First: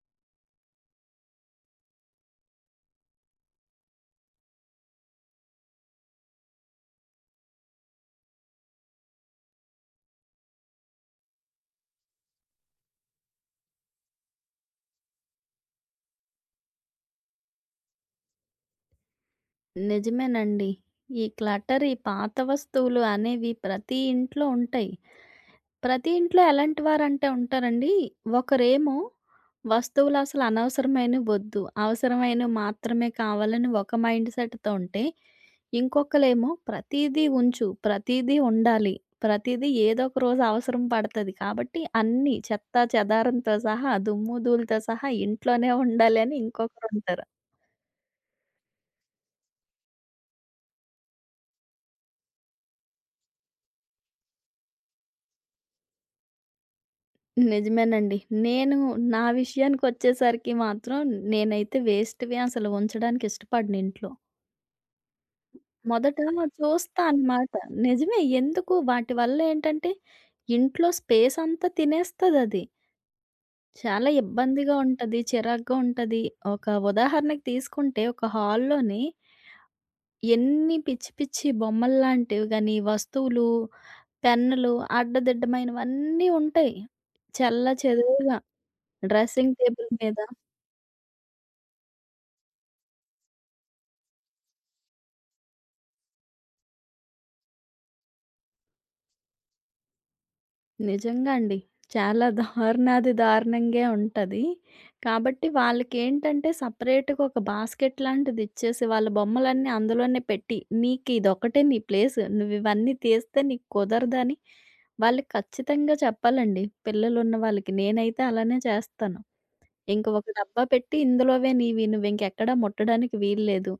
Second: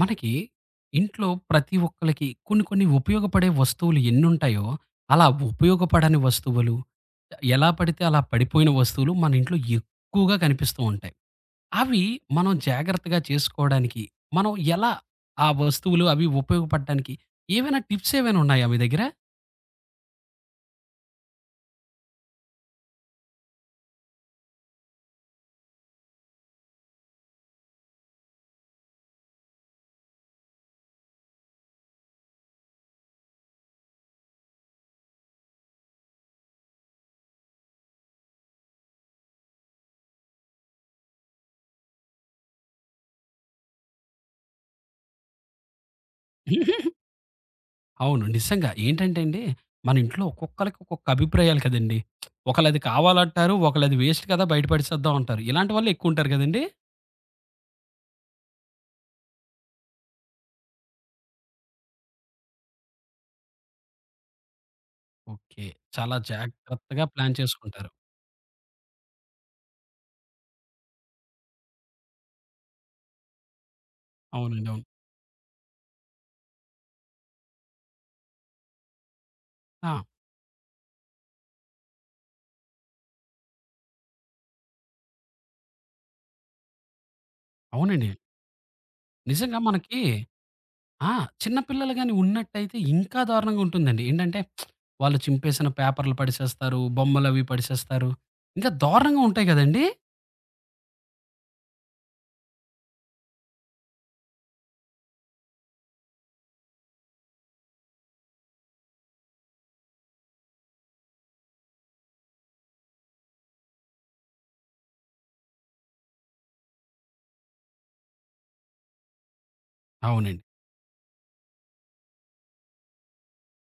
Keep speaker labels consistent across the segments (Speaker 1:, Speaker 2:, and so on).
Speaker 1: మనకి ఇంట్లో ప్రతి ఒక్కళ్ళకి కొన్ని కొన్ని ఉపయోగపడే వస్తువులు ఎన్నుంటాయో, అలా ఉపయోగపడని వస్తువులు, ఎలా పడితే అలా పడిపోయిన వస్తువులు మన ఇంట్లో ఎక్కువగా కనిపిస్తూ ఉంటాయి. అవి మనం జాగ్రత్తగా చేసుకోవడానికి, మనం ఎలా ఆ వస్తువులు అవి ఉపయోగపడడానికి ఏవైనా టిప్స్ ఏవైనా ఉన్నాయా మీ దగ్గర?
Speaker 2: నిజమేనండి. ఈ క్లటర్, ఈ పాత వస్తువులు అనేవి ప్రతి ఇంట్లో ఉంటాయి. ప్రతి ఇంట్లో ఎలాంటి వారంటే ఉంటారండి, ఒకరేమో వస్తువులు అసలు అనవసరమైనవి వద్దు, అవసరమైనవి మాత్రమే కావాలని ఒక మైండ్ సెట్‌తో ఉంటే, ఇంకొకలేమో ప్రతీదీ ఉంచు, ప్రతీదీ ఉండాలి, ప్రతీదీ ఏదో ఒక రోజు అవసరం పడతది కాబట్టి అన్నీ చెత్తా చెదారంతో సహా, దుమ్ము ధూళితో సహా ఇంట్లోనే ఉండాలి అని ఇంకొకరుంటారు.
Speaker 1: అవును. నిజంగా. ఏంటంటే అండి, మన ఇంట్లో ఒక్కొక్కళ్ళకి ఒక్కొక్క అభిప్రాయాలు కదండీ! ఒకళ్ళది కావాలంటారు, ఒకళ్ళది వేస్ట్ కదా! బయట పడేసేద్దాం అంటారు. ఇలాంటి వాళ్ళు ఎక్కువ ఉంటారు కదండీ!
Speaker 2: నిజమేనండి. నేను నా విషయానికొచ్చేసరికి మాత్రం నేనైతే వేస్ట్‌వి అసలు ఉంచడానికి ఇష్టపడను ఇంట్లో.
Speaker 1: ఓకే. చాలా
Speaker 2: మొదట చూస్తా
Speaker 1: జాగ్రత్తగా ప్లాన్
Speaker 2: అనమాట.
Speaker 1: చేసుకుంటారు.
Speaker 2: నిజమే ఎందుకు వాటి వల్ల ఏంటంటే ఇంట్లో స్పేస్ అంతా తినేస్తదది. చాలా
Speaker 1: అవునండి.
Speaker 2: ఇబ్బందిగా
Speaker 1: అవును.
Speaker 2: ఉంటది, చిరాగ్గా ఉంటది. ఒక ఉదాహరణకి తీసుకుంటే ఒక హాల్‌లోని
Speaker 1: ఆ!
Speaker 2: ఎన్ని పిచ్చి పిచ్చి బొమ్మల్లాంటివి గాని, వస్తువులు, పెన్నులు అడ్డదిడ్డమైనవన్నీ ఉంటాయి.
Speaker 1: అవునండి.
Speaker 2: చెల్లాచెదురుగా డ్రెస్సింగ్
Speaker 1: నిజంగా మనకి
Speaker 2: టేబుల్ మీద.
Speaker 1: ఆ! చిన్న పిల్లలు గాని ఉన్నట్టయితే ఇంకా దారుణంగా ఉంటుందండి. ఏంటంటే వాళ్ళు చింపేసిన పేపర్‌లు పడేసేస్తారు, బొమ్మలవి పడేసేస్తారు. ఇంకా దారుణంగా ఉంటాయి గదండీ!
Speaker 2: నిజంగా అండి. చాలా దారుణంగే ఉంటది. కాబట్టి వాళ్ళకేంటంటే సెపరేట్‌గా ఒక బాస్కెట్ లాంటిది ఇచ్చేసి వాళ్ళ బొమ్మలన్నీ అందులోనే పెట్టి, "నీకిదొక్కటే నీ ప్లేస్. నువ్వివన్నీ తీస్తే నీకు కుదరదని" వాళ్ళకి ఖచ్చితంగా చెప్పాలండి. పిల్లలున్న వాళ్ళకి. నేనైతే అలానే చేస్తాను. ఇంక ఒక
Speaker 1: అవునండి.
Speaker 2: డబ్బా పెట్టి, "ఇందులోవే నీవి. నువ్వింకెక్కడా ముట్టడానికి వీల్లేదు.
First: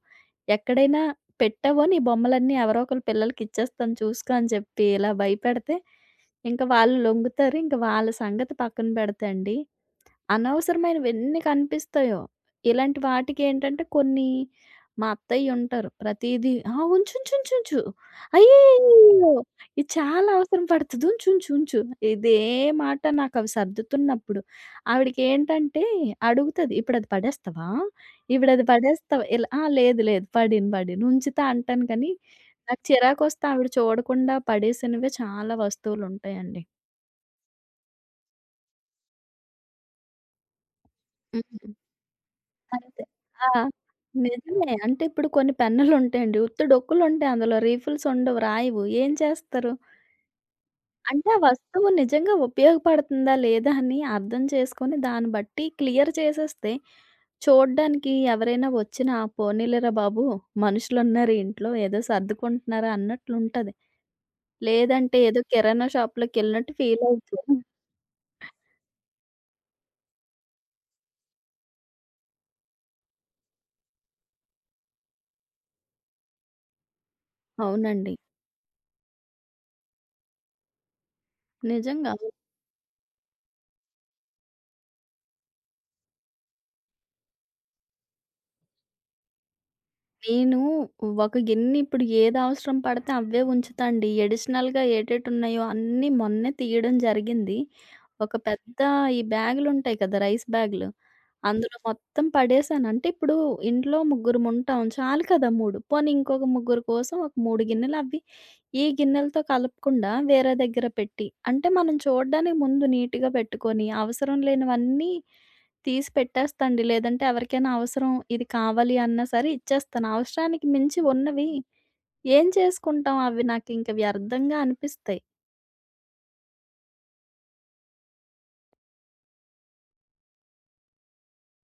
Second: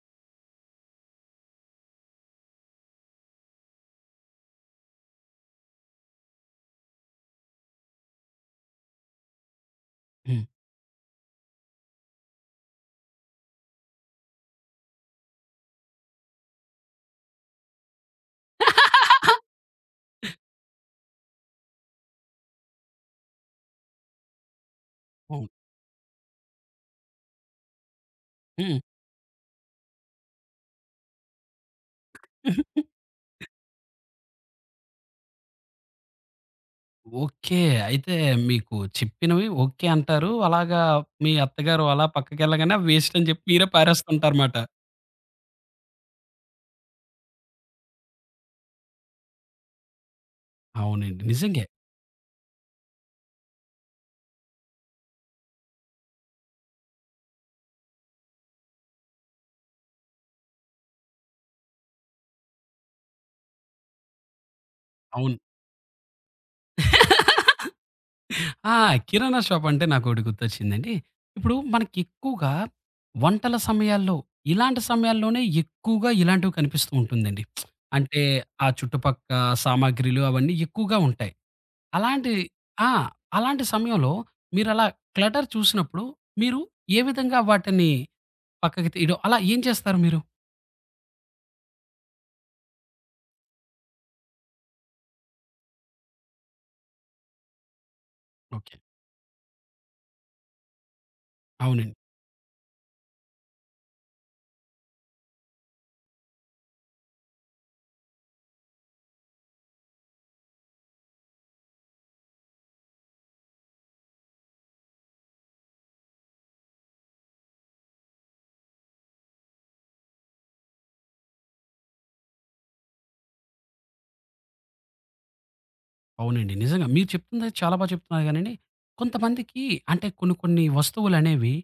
Speaker 2: ఎక్కడైనా పెట్టావో నీ బొమ్మలన్నీ ఎవరో ఒకళ్ళ పిల్లలకిచ్చేస్తాను చూసుకో" అని చెప్పి ఇలా భయపెడితే ఇంక వాళ్ళు లొంగుతారు. ఇంక వాళ్ళ సంగతి పక్కన పెడితే అండి,
Speaker 1: హ్మ్.
Speaker 2: అనవసరమైనవెన్ని కనిపిస్తాయో, ఇలాంటి వాటికేంటంటే కొన్ని మా అత్తయ్యుంటారు ప్రతీదీ, "ఆ! ఉంచుంచుంచుంచు. అయ్యయ్యయ్యయ్యో! ఇది చాలా అవసరం పడతది. ఉంచుంచు ఉంచు." ఇదే మాట నాకవి సర్దుతున్నప్పుడు,
Speaker 1: అవును.
Speaker 2: ఆవిడకేంటంటే అడుగుతది, "ఇప్పుడది పడేస్తావా? ఇప్పుడది
Speaker 1: హ్మ్.
Speaker 2: పడేస్తావా?" ఇలా, "ఆ! లేదు లేదు. పడేను పడేను. ఉంచుతా" అంటాను కానీ, నాకు చిరాకొస్తే ఆవిడ చూడకుండా పడేసినవే చాలా వస్తువులుంటాయండి.
Speaker 1: ఓకే. అయితే మీకు చెప్పినవి ఓకే అంటారు. అలాగా మీ
Speaker 2: హ్మ్.
Speaker 1: అత్తగారు అలా పక్కకెళ్ళగానే అవి
Speaker 2: అంతే.
Speaker 1: వేస్ట్ అని జెప్పి
Speaker 2: ఆ!
Speaker 1: మీరే పారేస్తుంటారుమాట.
Speaker 2: నిజమే. అంటే ఇప్పుడు కొన్ని పెన్నులుంటాయండి. ఉత్త డొక్కులుంటాయి అందులో రీఫిల్స్ ఉండవు, రాయవు. ఏం చేస్తారు?
Speaker 1: అవునండి.
Speaker 2: అంటే ఆ
Speaker 1: నిజంగే.
Speaker 2: వస్తువు నిజంగా ఉపయోగపడుతుందా? లేదా? అని అర్థం చేసుకొని దాన్ని బట్టి క్లియర్ చేసేస్తే చూడ్డానికి ఎవరైనా వచ్చినా పోనీలేరా బాబు! మనుషులున్నారు ఇంట్లో ఏదో సర్దుకుంటున్నారా అన్నట్లుంటది. లేదంటే
Speaker 1: అవును.
Speaker 2: ఏదో కిరాణా షాప్‌లోకెళ్ళినట్టు ఫీల్ అవుతారు.
Speaker 1: ఆ! కిరాణా షాప్ అంటే నాకోటి గుర్తొచ్చిందండి. ఇప్పుడు మనకెక్కువగా వంటల సమయాల్లో, ఇలాంటి సమయాల్లోనే ఎక్కువగా ఇలాంటివి కనిపిస్తూ ఉంటుందండి.
Speaker 2: అవునండి.
Speaker 1: అంటే ఆ చుట్టుపక్క సామాగ్రిలు అవన్నీ ఎక్కువగా ఉంటాయి.
Speaker 2: నిజంగా.
Speaker 1: అలాంటి ఆ! అలాంటి సమయంలో మీరలా క్లటర్ చూసినప్పుడు మీరు ఏ విధంగా వాటిని పక్కకి తీయడం అలా ఏం చేస్తారు మీరు?
Speaker 2: నేను ఒక గిన్నె ఇప్పుడు ఏది అవసరం పడితే అవే ఉంచుతాండి. అడిషనల్‌గా ఏటేటున్నాయో అన్నీ మొన్నే తీయడం జరిగింది. ఒక
Speaker 1: ఓకే.
Speaker 2: పెద్ద ఈ బ్యాగులుంటాయి కదా! రైస్ బ్యాగులు. అందులో
Speaker 1: అవునండి.
Speaker 2: మొత్తం పడేసాను. అంటే ఇప్పుడు ఇంట్లో ముగ్గురముంటాం. చాలు కదా! 3 పోనీ ఇంకొక ముగ్గురు కోసం ఒక 3 గిన్నెలు అవి ఈ గిన్నెలతో కలపకుండా వేరే దగ్గర పెట్టి అంటే మనం చూడడానికి ముందు నీట్‌గా పెట్టుకొని అవసరం లేనివన్నీ తీసి పెట్టేస్తాండి. లేదంటే ఎవరికైనా అవసరం ఇది కావాలి అన్నా సరే ఇచ్చేస్తాను. అవసరానికి మించి ఉన్నవి ఏం చేసుకుంటాం? అవి నాకింక వ్యర్థంగా అనిపిస్తాయి.
Speaker 1: అవునండి. నిజంగా. మీరు చెప్తుంది చాలా బా చెప్తున్నారు గానండి, కొంతమందికి అంటే కొన్ని కొన్ని వస్తువులనేవి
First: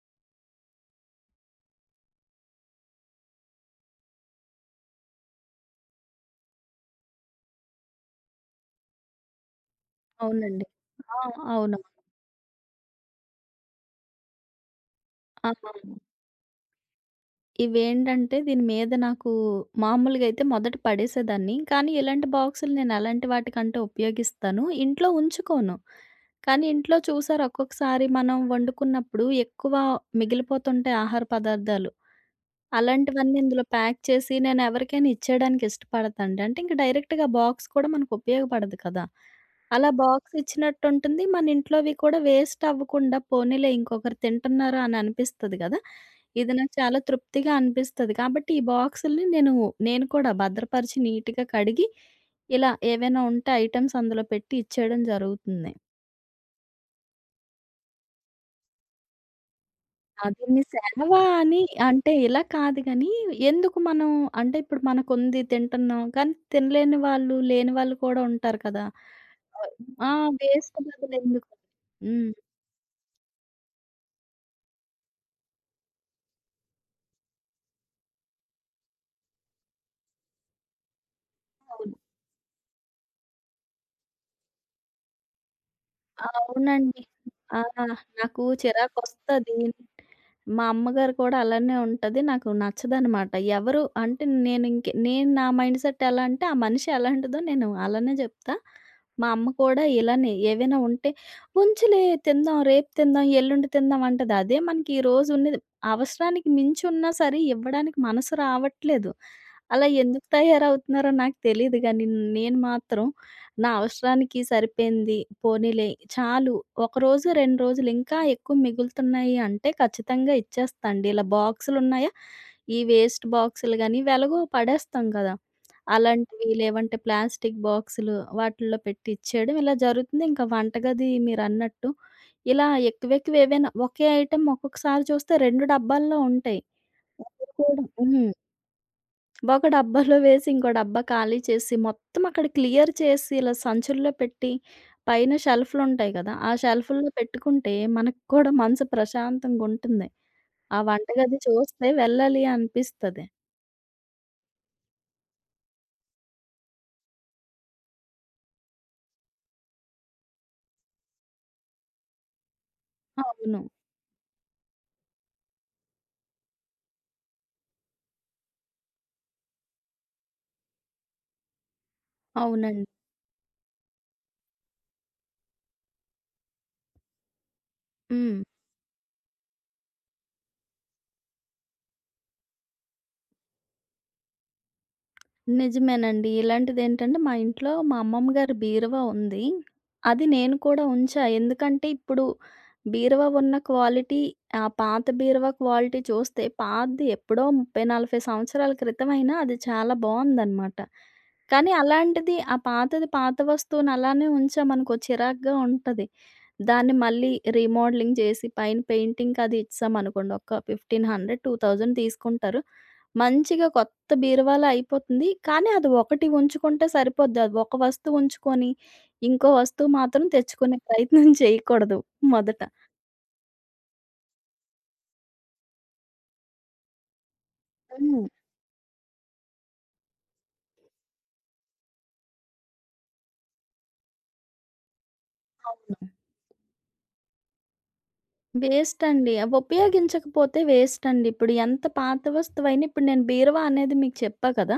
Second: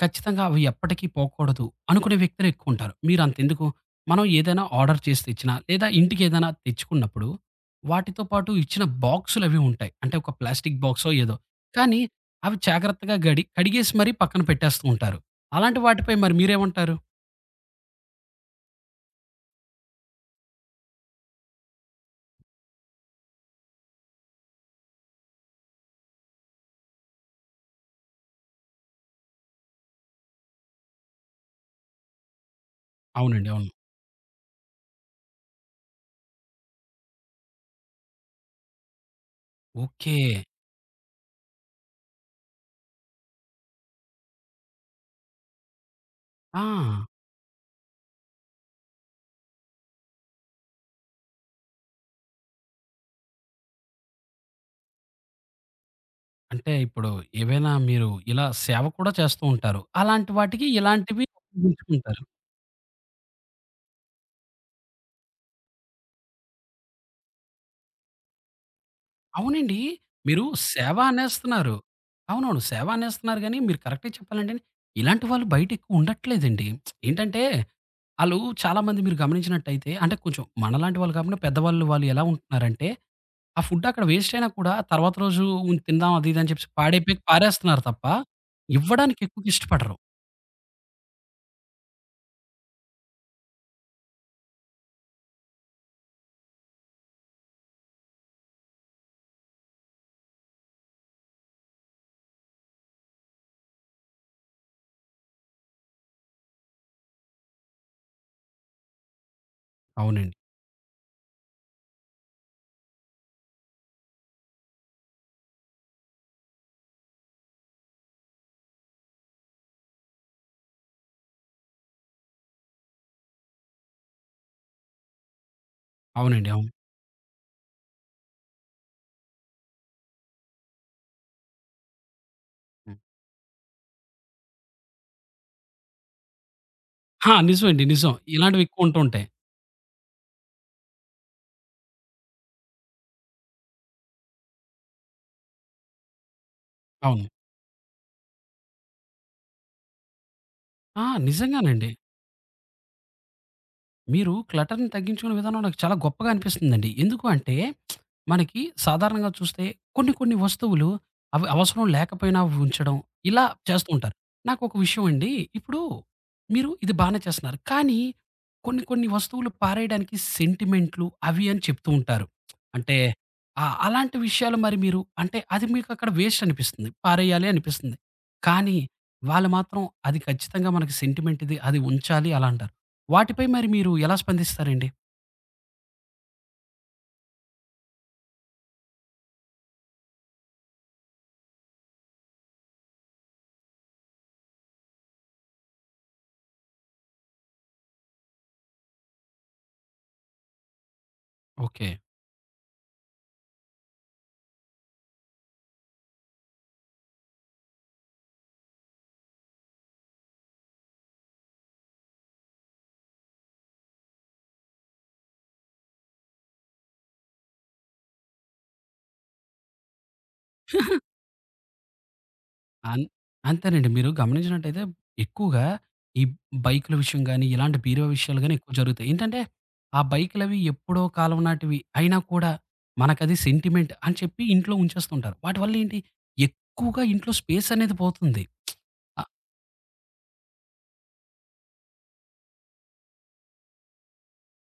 Speaker 1: ఖచ్చితంగా అవి ఎప్పటికీ పోకూడదు అనుకునే వ్యక్తులు ఎక్కువుంటారు. మీరంతెందుకు మనం ఏదైనా ఆర్డర్ చేసి తెచ్చినా, లేదా ఇంటికేదైనా తెచ్చుకున్నప్పుడు వాటితో పాటు ఇచ్చిన బాక్సులవి ఉంటాయి. అంటే ఒక
Speaker 2: అవునండి.
Speaker 1: ప్లాస్టిక్ బాక్సో
Speaker 2: ఆ!
Speaker 1: ఏదో.
Speaker 2: అవును.
Speaker 1: కానీ అవి జాగ్రత్తగా కడిగేసి మరీ పక్కన పెట్టేస్తూ ఉంటారు.
Speaker 2: ఆ!
Speaker 1: అలాంటి వాటిపై మరి మీరేమంటారు?
Speaker 2: ఇవేంటంటే దీని మీద నాకు మామూలుగా అయితే మొదట పడేసేదాన్ని. కానీ ఇలాంటి బాక్సులు నేను ఎలాంటి వాటికంటే ఉపయోగిస్తాను. ఇంట్లో ఉంచుకోను. కానీ ఇంట్లో చూసారా ఒక్కొక్కసారి మనం వండుకున్నప్పుడు ఎక్కువ మిగిలిపోతుంటాయి ఆహార పదార్థాలు. అలాంటివన్నీ
Speaker 1: అవునండి.
Speaker 2: ఇందులో
Speaker 1: అవును.
Speaker 2: ప్యాక్ చేసి నేనెవరికైనా ఇచ్చేయడానికి ఇష్టపడతాండి. అంటే ఇంక డైరెక్ట్‌గా బాక్స్ కూడా మనకుపయోగపడదు కదా! అలా
Speaker 1: ఓకే.
Speaker 2: బాక్స్ ఇచ్చినట్టుంటుంది. మన ఇంట్లోవి కూడా వేస్ట్ అవ్వకుండా పోనీలే ఇంకొకరు తింటున్నారు అని అనిపిస్తది గదా! ఇది
Speaker 1: ఆ!
Speaker 2: నాకు చాలా తృప్తిగా అనిపిస్తది. కాబట్టి ఈ బాక్సుల్ని నేను కూడా భద్రపరిచి నీట్‌గా కడిగి ఇలా ఏవైనా ఉంటే ఐటెమ్స్ అందులో పెట్టి ఇచ్చేయడం జరుగుతుంది.
Speaker 1: అంటే ఇప్పుడు ఏవైనా మీరు ఇలా సేవ కూడా చేస్తూ ఉంటారు. అలాంటి
Speaker 2: అదేండి
Speaker 1: వాటికి
Speaker 2: సేవ
Speaker 1: ఇలాంటివి
Speaker 2: అని అంటే
Speaker 1: ఉపయోగించుకుంటారు.
Speaker 2: ఇలా కాదు గానీ, ఎందుకు మనం అంటే ఇప్పుడు మనకుంది తింటున్నాం, కానీ తినలేని వాళ్ళు, లేని వాళ్ళు కూడా ఉంటారు కదా! ఆహ్,
Speaker 1: అవునండి.
Speaker 2: ఆ!
Speaker 1: మీరు
Speaker 2: వేస్ట్
Speaker 1: సేవ
Speaker 2: బదులెందుకు?
Speaker 1: అనేస్తున్నారు.
Speaker 2: హ్మ్.
Speaker 1: అవునవును. సేవ అనేస్తున్నారు గానీ, మీరు కరెక్టే చెప్పాలంటే ఇలాంటి వాళ్ళు బయట ఎక్కువ ఉండట్లేదండి. ఏంటంటే ఆళ్ళు చాలామంది మీరు గమనించినట్టయితే అంటే కొంచెం మనలాంటి వాళ్ళు కాకుండా పెద్దవాళ్ళు
Speaker 2: అవును.
Speaker 1: వాళ్ళు ఎలా ఉంటున్నారంటే, ఆ ఫుడ్ అక్కడ వేస్ట్ అయినా కూడా తర్వాత రోజు తిందాం
Speaker 2: ఆ,
Speaker 1: అది ఇది అని చెప్పేసి
Speaker 2: అవునండి.
Speaker 1: పాడైపోయాక
Speaker 2: ఆ!
Speaker 1: పారేస్తున్నారు తప్ప,
Speaker 2: నాకు
Speaker 1: ఇవ్వడానికి ఎక్కువగా
Speaker 2: చిరాకొస్తది.
Speaker 1: ఇష్టపడరు.
Speaker 2: మా అమ్మగారు కూడా అలానే ఉంటది. నాకు నచ్చదనమాట. ఎవరు అంటే నేను నా మైండ్ సెట్ ఎలా అంటే ఆ మనిషి ఎలాంటిదో నేను అలానే జెప్తా. మా అమ్మ కూడా ఇలానే ఏవైనా ఉంటే, "ఉంచులే తిందాం, రేపు తిందాం, ఎల్లుండి తిందాం" అంటది. అదే మనకి ఈ రోజు ఉన్నది అవసరానికి మించి ఉన్నా సరే ఇవ్వడానికి మనసు రావట్లేదు. అలా ఎందుకు
Speaker 1: అవునండి.
Speaker 2: తయారవుతున్నారో నాకు తెలీదు గానీ నేను మాత్రం నా అవసరానికి సరిపోయింది పోనీలే చాలు. ఒకరోజు, 2 రోజులు ఇంకా ఎక్కువ మిగులుతున్నాయి అంటే ఖచ్చితంగా ఇచ్చేస్తా అండి. ఇలా బాక్సులున్నాయా, ఈ వేస్ట్ బాక్సులు గానీ ఇవి ఎలాగో పడేస్తాం కదా! అలాంటివి
Speaker 1: అవునండి. అవును.
Speaker 2: లేవంటే ప్లాస్టిక్ బాక్సులు వాటిల్లో పెట్టి ఇచ్చేయడం ఇలా జరుగుతుంది. ఇంకా వంటగది మీరన్నట్టు ఇలా ఎక్కువెక్కువ ఏవైనా ఒకే ఐటెమ్ ఒక్కొక్కసారి చూస్తే 2 డబ్బాల్లో ఉంటాయి.
Speaker 1: ఆ!
Speaker 2: ఒకరు
Speaker 1: నిజమండి.
Speaker 2: కూడా.
Speaker 1: నిజం.
Speaker 2: హ్మ్.
Speaker 1: ఇలాంటివి ఎక్కువ ఉంటూ ఉంటాయి.
Speaker 2: ఒక డబ్బాలో వేసి, ఇంకో డబ్బా ఖాళీ చేసి, మొత్తం అక్కడ క్లియర్ చేసి, ఇలా సంచుల్లో పెట్టి, పైన షెల్ఫ్‌లుంటాయి కదా! ఆ షెల్ఫ్‌ల్లో
Speaker 1: అవును.
Speaker 2: పెట్టుకుంటే, మనకు కూడా మనసు ప్రశాంతంగుంటుంది. ఆ
Speaker 1: ఆ!
Speaker 2: వంటగది చూస్తే
Speaker 1: నిజంగానండి.
Speaker 2: వెళ్ళాలి అనిపిస్తది.
Speaker 1: మీరు క్లటర్‌ని తగ్గించుకునే విధానం నాకు చాలా గొప్పగా అనిపిస్తుందండి. ఎందుకు అంటే, మనకి సాధారణంగా చూస్తే కొన్ని కొన్ని వస్తువులు అవి అవసరం లేకపోయినా ఉంచడం, ఇలా
Speaker 2: అవును.
Speaker 1: చేస్తూ ఉంటారు. నాకొక విషయం అండి, ఇప్పుడు మీరు ఇది బానే చేస్తున్నారు. కానీ కొన్ని కొన్ని వస్తువులు పారేయడానికి సెంటిమెంట్లు అవి అని చెప్తూ ఉంటారు.
Speaker 2: అవునండి.
Speaker 1: అంటే ఆహ్, అలాంటి విషయాలు మరి మీరు అంటే అది మీకక్కడ వేస్ట్ అనిపిస్తుంది. పారేయాలి అనిపిస్తుంది.
Speaker 2: హ్మ్.
Speaker 1: కానీ వాళ్ళు మాత్రం అది ఖచ్చితంగా మనకి సెంటిమెంట్ ఇది అది ఉంచాలి అలా అంటారు. వాటిపై మరి మీరు ఎలా స్పందిస్తారండి?
Speaker 2: నిజమేనండి. ఇలాంటిదేంటంటే, మా ఇంట్లో మా అమ్మమ్మ గారి బీరువా ఉంది. అది నేను కూడా ఉంచా. ఎందుకంటే, ఇప్పుడు బీరువా ఉన్న క్వాలిటీ, ఆ పాత బీరువా క్వాలిటీ చూస్తే పాతది ఎప్పుడో 30, 40 సంవత్సరాల క్రితమైనా అది చాలా బావుందనమాట. కానీ
Speaker 1: ఓకే.
Speaker 2: అలాంటిది ఆ పాతది పాత వస్తువుని అలానే ఉంచామనుకో చిరాగ్గా ఉంటది. దాన్ని మళ్ళీ రీమోడలింగ్ చేసి పైన పెయింటింగ్‌కది ఇచ్చేసామనుకోండి, ఒక 1500, 2000 తీసుకుంటారు. మంచిగా కొత్త కొత్త బీరువాలా అయిపోతుంది. కానీ అది ఒకటి ఉంచుకుంటే సరిపోద్ది. అది ఒక వస్తువు ఉంచుకొని, ఇంకో వస్తువు మాత్రం తెచ్చుకునే ప్రయత్నం చేయకూడదు మొదట.
Speaker 1: అన్ అంతేనండి. మీరు గమనించినట్టయితే ఎక్కువగా ఈ బైకుల విషయం గాని, ఇలాంటి బీరువా
Speaker 2: హ్మ్.
Speaker 1: విషయాలు గాని ఎక్కువ జరుగుతాయి. ఏంటంటే, ఆ బైకులవి ఎప్పుడో కాలం నాటివి అయినా కూడా మనకది సెంటిమెంట్ అని చెప్పి ఇంట్లో ఉంచేస్తుంటారు. వాటి వల్ల ఏంటి
Speaker 2: అవును.
Speaker 1: ఎక్కువగా ఇంట్లో స్పేస్ అనేది పోతుంది.
Speaker 2: వేస్ట్
Speaker 1: అ
Speaker 2: అండి. అవి ఉపయోగించకపోతే వేస్ట్ అండి. ఇప్పుడు ఎంత పాత వస్తువైనా ఇప్పుడు నేను బీరువా అనేది మీకు చెప్పా కదా!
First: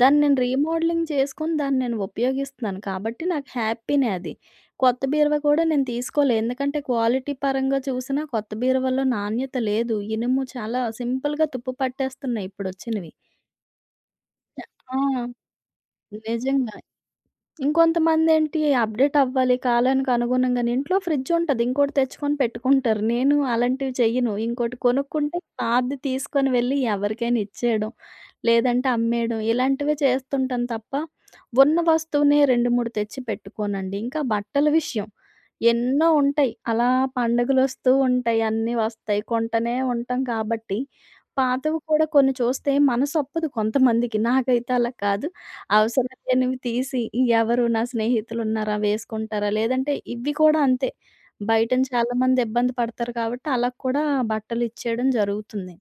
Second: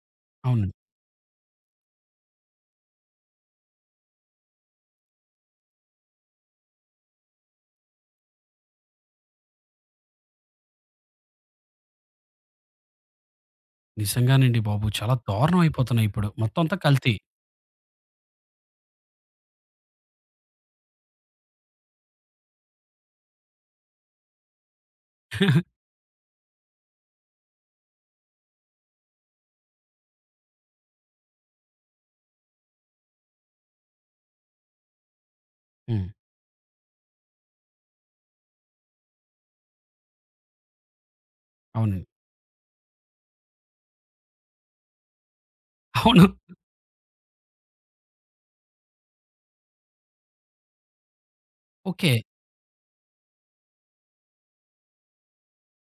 Speaker 2: దాన్ని నేను
Speaker 1: అవునండి.
Speaker 2: రీమోడలింగ్ చేసుకొని దాన్ని నేను ఉపయోగిస్తున్నాను. కాబట్టి నాకు హ్యాపీనే అది. కొత్త బీరువా కూడా నేను తీసుకోలే. ఎందుకంటే క్వాలిటీ పరంగా చూసినా కొత్త బీరువాలో నాణ్యత లేదు. ఇనుము చాలా సింపుల్‌గా తుప్పు పట్టేస్తున్నాయి ఇప్పుడొచ్చినవి.
Speaker 1: నిజంగానండి బాబు.
Speaker 2: ఆ!
Speaker 1: చాలా దారుణం అయిపోతున్నాయి ఇప్పుడు. మొత్తం
Speaker 2: నిజంగా.
Speaker 1: అంతా కల్తీ.
Speaker 2: ఇంకొంతమందేంటి అప్‌డేట్ అవ్వాలి. కాలానికి అనుగుణంగానే ఇంట్లో ఫ్రిడ్జ్ ఉంటది. ఇంకోటి తెచ్చుకొని పెట్టుకుంటారు. నేను అలాంటివి చెయ్యను. ఇంకోటి కొనుక్కుంటే పాతది తీసుకొని వెళ్ళి ఎవరికైనా ఇచ్చేయడం, లేదంటే అమ్మేయడం ఇలాంటివే చేస్తుంటాను తప్ప, ఉన్న వస్తువునే 2, 3 తెచ్చి పెట్టుకోనండి. ఇంకా బట్టల విషయం
Speaker 1: హ్మ్.
Speaker 2: ఎన్నో ఉంటాయి. అలా పండుగలొస్తూ ఉంటాయి. అన్నీ వస్తాయి. కొంటనే ఉంటాం కాబట్టి, పాతవి కూడా
Speaker 1: అవునండి.
Speaker 2: కొన్ని చూస్తే మనసొప్పదు కొంతమందికి. నాకైతే అలా కాదు. అవసరం
Speaker 1: అవును.
Speaker 2: లేనివి తీసి ఎవరు నా స్నేహితులున్నారా వేసుకుంటారా? లేదంటే ఇవి కూడా అంతే. బయటన
Speaker 1: ఓకే.
Speaker 2: చాలామంది ఇబ్బంది పడతారు కాబట్టి అలా కూడా బట్టలిచ్చేయడం జరుగుతుంది.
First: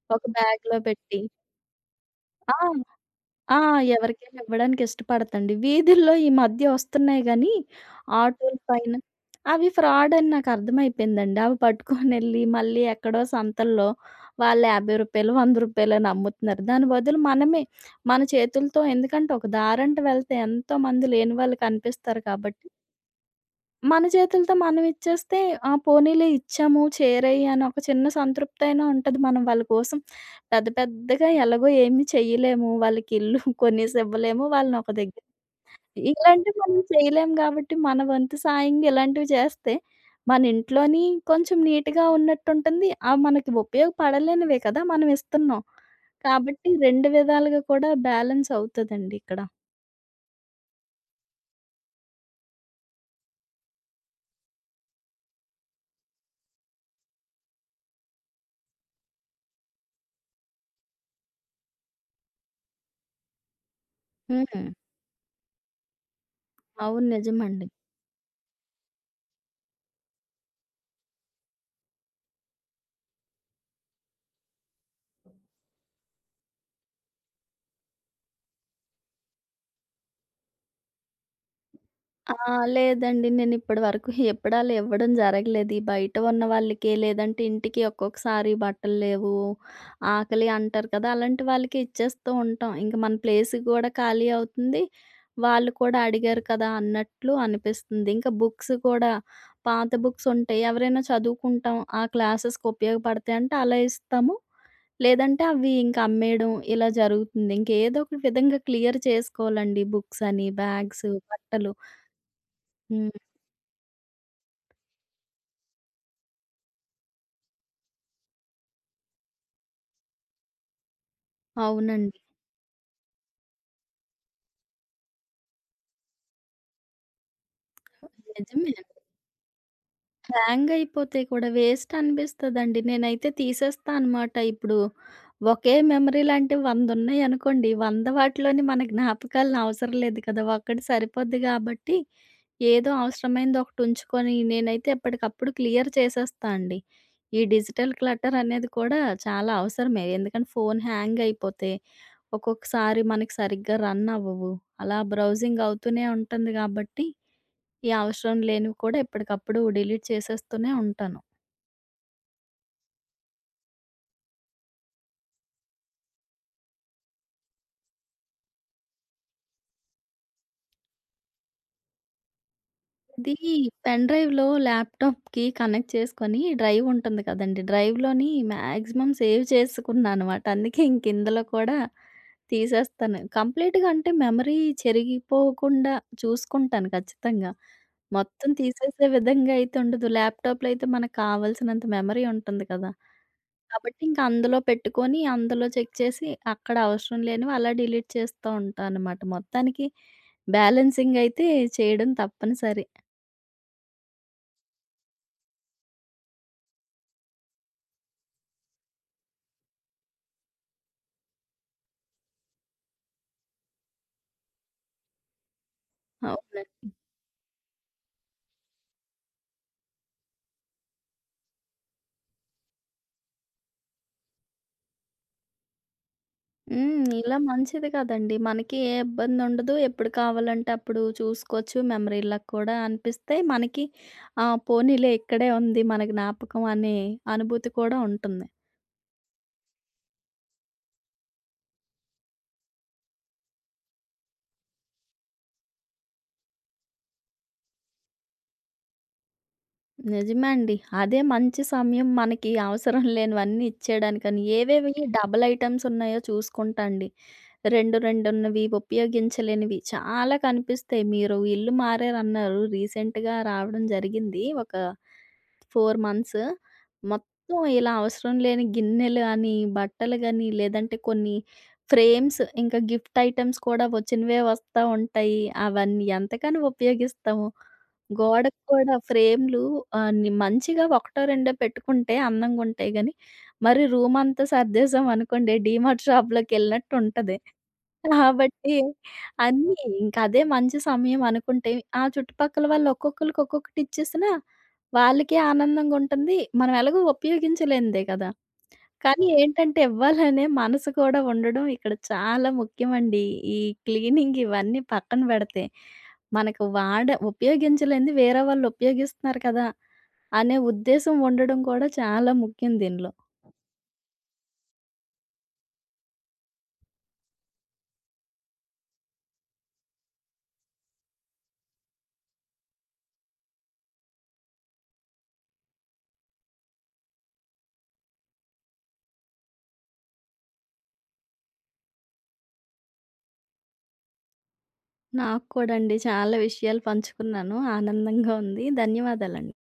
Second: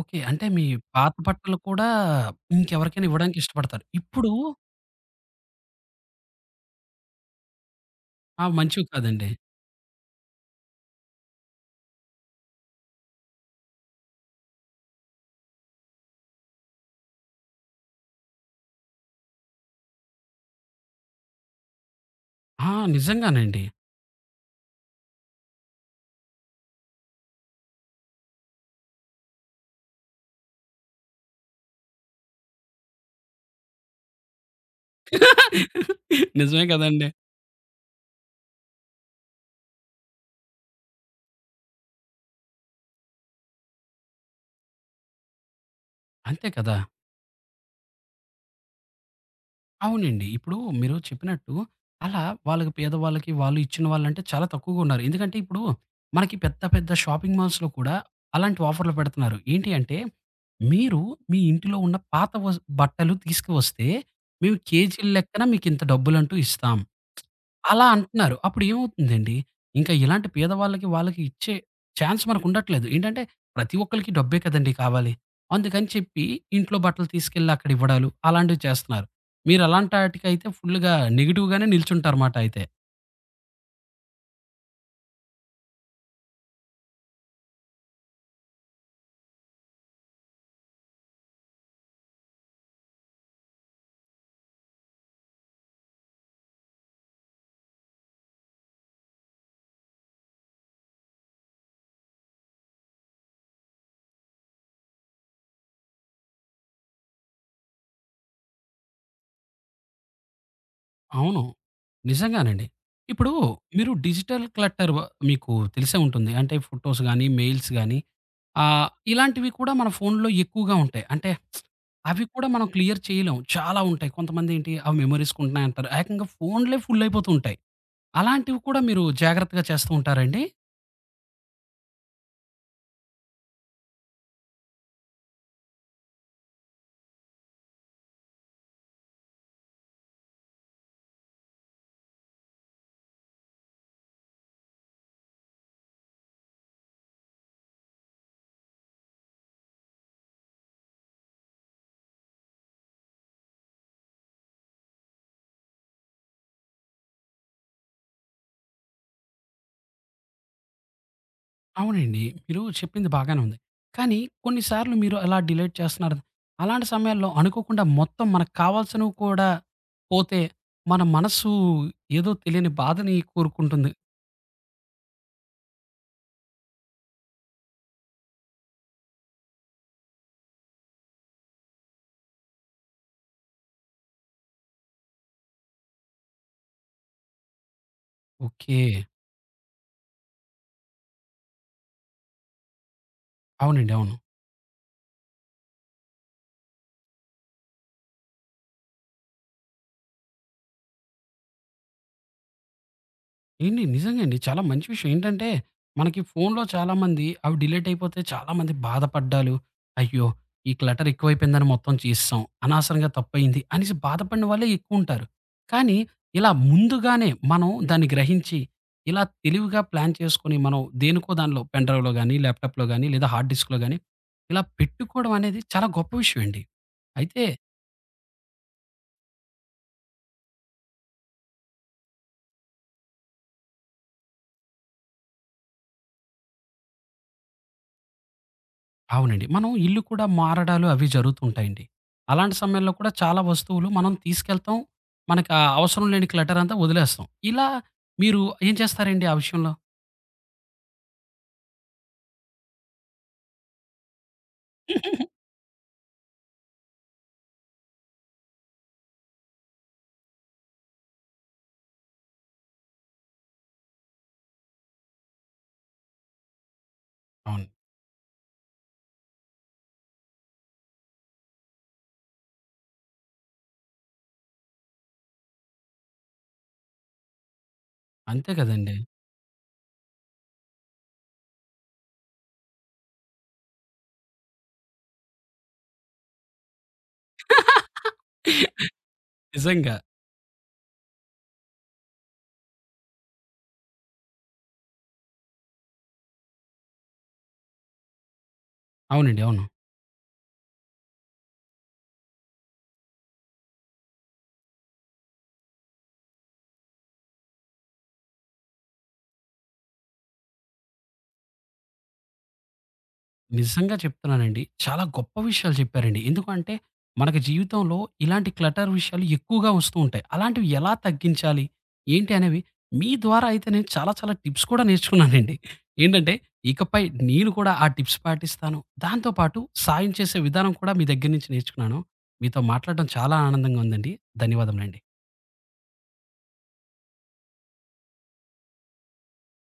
Speaker 1: ఓకే.
Speaker 2: ఒక
Speaker 1: అంటే మీ
Speaker 2: బ్యాగ్‌లో
Speaker 1: పాత
Speaker 2: పెట్టి
Speaker 1: బట్టలు కూడా
Speaker 2: ఆ!
Speaker 1: ఇంకెవరికైనా ఇవ్వడానికి
Speaker 2: ఆ!
Speaker 1: ఇష్టపడతారు. ఇప్పుడు
Speaker 2: ఎవరికైనా ఇవ్వడానికి ఇష్టపడతండి. వీధుల్లో ఈ మధ్య వస్తున్నాయి గానీ,
Speaker 1: ఆ!
Speaker 2: ఆటోల
Speaker 1: మంచివి
Speaker 2: పైన
Speaker 1: కాదండి.
Speaker 2: అవి ఫ్రాడని నాకర్థమైపోయిందండి. అవి పట్టుకొనెళ్ళి మళ్ళీ ఎక్కడో సంతల్లో వాళ్ళు రూ. 50, రూ. 100 అమ్ముతున్నారు. దాని బదులు మనమే మన చేతులతో ఎందుకంటే, ఒక దారంట వెళ్తే ఎంతోమంది లేని వాళ్ళు కనిపిస్తారు కాబట్టి
Speaker 1: ఆ! నిజంగానండి.
Speaker 2: మన చేతులతో మనం ఇచ్చేస్తే, ఆ! పోనీలే ఇచ్చాము, చేరాయి అని ఒక చిన్న సంతృప్తి అయినా ఉంటది. మనం వాళ్ళ కోసం పెద్దగా ఎలాగో ఏమి చెయ్యలేము. వాళ్ళకి ఇల్లు కొనేసి ఇవ్వలేము. వాళ్ళని ఒక దగ్గర ఇలాంటివి
Speaker 1: నిజమే
Speaker 2: మనం
Speaker 1: కదండీ.
Speaker 2: చేయలేము కాబట్టి, మన వంతు సాయంగా ఇలాంటివి చేస్తే, మన ఇంట్లోని కొంచెం నీట్‌గా ఉన్నట్టుంటుంది. ఆ! మనకి ఉపయోగపడలేనివే కదా! మనం ఇస్తున్నాం.
Speaker 1: అంతే
Speaker 2: కాబట్టి
Speaker 1: కదా!
Speaker 2: 2 విధాలుగా కూడా బ్యాలెన్స్ అవుతదండి ఇక్కడ.
Speaker 1: అవునండి. ఇప్పుడు మీరు చెప్పినట్టు అలా వాళ్ళకి పేదవాళ్ళకి వాళ్ళు ఇచ్చిన వాళ్ళంటే చాలా తక్కువగా ఉన్నారు. ఎందుకంటే ఇప్పుడు మనకి పెద్ద పెద్ద షాపింగ్ మాల్స్‌లో కూడా అలాంటి ఆఫర్‌లు పెడుతున్నారు. ఏంటి అంటే మీరు మీ ఇంటిలో ఉన్న పాత బట్టలు తీసుకువస్తే మేము
Speaker 2: హ్మ్.
Speaker 1: కేజీల లెక్కన మీకింత డబ్బులంటూ ఇస్తాం.
Speaker 2: అవును. నిజమండి.
Speaker 1: అలా అంటున్నారు. అప్పుడు ఏమవుతుందండి, ఇంకా ఇలాంటి పేదవాళ్ళకి, వాళ్ళకి ఇచ్చే ఛాన్స్ మనకుండట్లేదు. ఏంటంటే, ప్రతి ఒక్కళ్ళకి డబ్బే కదండీ కావాలి. అందుకని చెప్పి ఇంట్లో బట్టలు తీసుకెళ్ళి అక్కడ ఇవ్వడాలు, అలాంటివి చేస్తున్నారు. మీరలాంటి ఆటికైతే ఫుల్‌గా నెగెటివ్‌గానే నిల్చుంటారుమాట
Speaker 2: ఆ!
Speaker 1: అయితే.
Speaker 2: లేదండి. నేనిప్పటి వరకు ఎప్పుడు అలా ఇవ్వడం జరగలేదు. ఈ బయట ఉన్న వాళ్ళకి లేదంటే ఇంటికి ఒక్కొక్కసారి బట్టలు లేవు, ఆకలి అంటారు కదా! అలాంటి వాళ్ళకి ఇచ్చేస్తూ ఉంటాం. ఇంక మన ప్లేస్ గూడా ఖాళీ అవుతుంది. వాళ్ళు కూడా అడిగారు కదా! అన్నట్లు అనిపిస్తుంది. ఇంకా బుక్స్ కూడా పాత బుక్స్ ఉంటాయి. ఎవరైనా చదువుకుంటాం ఆ క్లాసెస్‌కి ఉపయోగపడతాయంటే అలా ఇస్తాము. లేదంటే అవి ఇంకా అమ్మేయడం ఇలా జరుగుతుంది. ఇంకేదో ఒక విధంగా క్లియర్ చేసుకోవాలండి బుక్స్ అని, బ్యాగ్స్,
Speaker 1: అవును.
Speaker 2: బట్టలు.
Speaker 1: నిజంగానండి.
Speaker 2: హ్మ్.
Speaker 1: ఇప్పుడు మీరు డిజిటల్ క్లట్టర్ మీకు తెలిసే ఉంటుంది. అంటే ఫోటోస్ గాని, మెయిల్స్ గాని ఆహ్, ఇలాంటివి కూడా మన ఫోన్‌లో ఎక్కువగా ఉంటాయి. అంటే
Speaker 2: అవునండి.
Speaker 1: అవి కూడా మనం క్లియర్ చేయలేం. చాలా ఉంటాయి. కొంతమందేంటి అవి మెమోరీస్‌కుంటున్నాయి అంటారు. ఏకంగా ఫోన్‌లే ఫుల్ అయిపోతూ ఉంటాయి. అలాంటివి
Speaker 2: నిజమే.
Speaker 1: కూడా మీరు జాగ్రత్తగా చేస్తూ ఉంటారండి?
Speaker 2: హ్యాంగ్ అయిపోతాయి కూడా. వేస్ట్ అనిపిస్తదండి. నేనైతే తీసేస్తా అనమాట. ఇప్పుడు ఒకే మెమరీ లాంటివి 100 ఉన్నాయనుకోండి. 100 వాటిలోని మన జ్ఞాపకాలను అవసరం లేదు కదా! ఒక్కటి సరిపోద్ది కాబట్టి, ఏదో అవసరమైనది ఒకటి ఉంచుకొని నేనైతే ఎప్పటికప్పుడు క్లియర్ చేసేస్తా అండి. ఈ డిజిటల్ క్లటర్ అనేది కూడా చాలా అవసరమే. ఎందుకంటే ఫోను హ్యాంగ్ అయిపోతే, ఒక్కొక్కసారి మనకి సరిగ్గా రన్ అవ్వవు. అలా బ్రౌజింగ్ అవుతూనే ఉంటుంది కాబట్టి ఈ అవసరం లేనివి కూడా ఎప్పటికప్పుడు డిలీట్ చేసేస్తూనే ఉంటాను.
Speaker 1: అవునండి. మీరు చెప్పింది బాగానే ఉంది. కానీ కొన్ని సార్లు మీరు అలా డిలీట్ చేస్తున్నారు. అలాంటి సమయాల్లో అనుకోకుండా మొత్తం మనకు కావాల్సినవి కూడా పోతే మన మనసు ఏదో తెలియని బాధని
Speaker 2: ఇది
Speaker 1: కోరుకుంటుంది.
Speaker 2: పెన్ డ్రైవ్‌లో ల్యాప్‌టాప్‌కి కనెక్ట్ చేసుకొని డ్రైవ్ ఉంటుంది కదండీ! డ్రైవ్‌లోని మాక్సిమం సేవ్ చేసుకున్నాననమాట. అందుకే ఇంక ఇందులో కూడా తీసేస్తాను. కంప్లీట్‌గా అంటే మెమరీ చెరిగిపోకుండా చూసుకుంటాను ఖచ్చితంగా. మొత్తం
Speaker 1: ఓకే.
Speaker 2: తీసేసే విధంగా అయితే ఉండదు. ల్యాప్‌టాప్‌లో అయితే మనకు కావాల్సినంత మెమరీ ఉంటుంది కదా!
Speaker 1: అవునండి.
Speaker 2: కాబట్టి
Speaker 1: అవును.
Speaker 2: ఇంక అందులో పెట్టుకొని, అందులో చెక్ చేసి అక్కడ అవసరం లేనివి అలా డిలీట్ చేస్తూ ఉంటాననమాట. మొత్తానికి బ్యాలెన్సింగ్ అయితే చేయడం తప్పనిసరి.
Speaker 1: ఏండి నిజంగా అండి. చాలా మంచి విషయం. ఏంటంటే, మనకి ఫోనులో చాలామంది అవి డిలీట్ అయిపోతే చాలామంది బాధపడ్డాలు. అయ్యో! ఈ క్లటర్ ఎక్కువైపోయిందని మొత్తం చేసేసాం. అనవసరంగా తప్పయింది అనేసి బాధపడిన వాళ్ళే ఎక్కువుంటారు. కానీ ఇలా
Speaker 2: అవును.
Speaker 1: ముందుగానే మనం దాన్ని గ్రహించి, ఇలా తెలివిగా ప్లాన్ చేసుకొని మనం దేనికో దానిలో పెన్ డ్రైవ్‌లో గాని, ల్యాప్‌టాప్‌లో గాని లేదా హార్డ్ డిస్క్‌లో గాని ఇలా పెట్టుకోవడం అనేది చాలా గొప్ప విషయం అండి.
Speaker 2: హ్మ్. ఇలా
Speaker 1: అయితే
Speaker 2: మంచిది కదండీ. మనకి ఏ ఇబ్బందుండదు. ఎప్పుడు కావాలంటే అప్పుడు చూసుకోవచ్చు. మెమరీ లాగా కూడా అనిపిస్తే మనకి ఆ! పోనీలే ఇక్కడే ఉంది మన జ్ఞాపకం అనే అనుభూతి కూడా ఉంటుంది.
Speaker 1: అవునండి. మనం ఇల్లు కూడా మారడాలు అవి జరుగుతూ ఉంటాయండి. అలాంటి సమయంలో కూడా చాలా వస్తువులు మనం తీసుకెళ్తాం. మనకు ఆ అవసరం లేని క్లటర్ అంతా వదిలేస్తాం. ఇలా మీరు ఏం చేస్తారండి ఆ విషయంలో?
Speaker 2: నిజమే అండి. అదే మంచి సమయం మనకి అవసరం లేనివన్నీ ఇచ్చేయడానికని. ఏవేవి డబుల్ ఐటెమ్స్ ఉన్నాయో చూసుకుంటా అండి. రెండున్నవి ఉపయోగించలేనివి చాలా కనిపిస్తాయి. మీరు ఇల్లు మారారన్నారు. రీసెంట్‌గా రావడం జరిగింది. ఒక 4 మంత్స్. మొత్తం
Speaker 1: అవును.
Speaker 2: ఇలా అవసరం లేని గిన్నెలు గాని, బట్టలు గాని, లేదంటే కొన్ని ఫ్రేమ్స్ ఇంకా గిఫ్ట్ ఐటెమ్స్ కూడా వచ్చినవే వస్తా ఉంటాయి. అవన్నీ ఎంతకని ఉపయోగిస్తాము.
Speaker 1: అంతే
Speaker 2: గోడకు
Speaker 1: కదండీ!
Speaker 2: కూడా ఫ్రేమ్‌లు ఆహ్, ని మంచిగా ఒకటో రెండో పెట్టుకుంటే అందంగుంటాయి గానీ, మరి రూమంతా సర్దేశాం అనుకోండి డీమార్ట్ షాప్‌లోకెళ్ళినట్టు ఉంటది. కాబట్టి అన్నీ
Speaker 1: నిజంగా.
Speaker 2: ఇంకదే మంచి సమయం అనుకుంటే, ఆ చుట్టుపక్కల వాళ్ళు ఒక్కొక్కళ్ళకి ఒక్కొక్కటి ఇచ్చేసినా వాళ్ళకి ఆనందంగా ఉంటుంది. మనం ఎలాగో ఉపయోగించలేనిదే కదా! కానీ
Speaker 1: అవునండి. అవును.
Speaker 2: ఏంటంటే ఇవ్వాలనే మనసు కూడా ఉండడం ఇక్కడ చాలా ముఖ్యమండి. ఈ క్లీనింగ్ ఇవన్నీ పక్కన పెడితే, మనకు వాడ ఉపయోగించలేనిది వేరే వాళ్ళు ఉపయోగిస్తున్నారు కదా! అనే ఉద్దేశం ఉండడం కూడా చాలా ముఖ్యం దీనిలో.
Speaker 1: నిజంగా చెప్తున్నానండి. చాలా గొప్ప విషయాలు చెప్పారండి. ఎందుకంటే మనకి జీవితంలో ఇలాంటి క్లటర్ విషయాలు ఎక్కువగా వస్తూ ఉంటాయి. అలాంటివి ఎలా తగ్గించాలి? ఏంటి అనేవి మీ ద్వారా అయితే నేను చాలా చాలా టిప్స్ కూడా నేర్చుకున్నానండి. ఏంటంటే ఇకపై నేను కూడా ఆ టిప్స్ పాటిస్తాను. దాంతో పాటు సాయం చేసే విధానం కూడా మీ దగ్గర నుంచి నేర్చుకున్నాను. మీతో మాట్లాడడం చాలా ఆనందంగా ఉందండి. ధన్యవాదములండి.
Speaker 2: నాకు కూడా అండి చాలా విషయాలు పంచుకున్నాను. ఆనందంగా ఉంది. ధన్యవాదాలండి.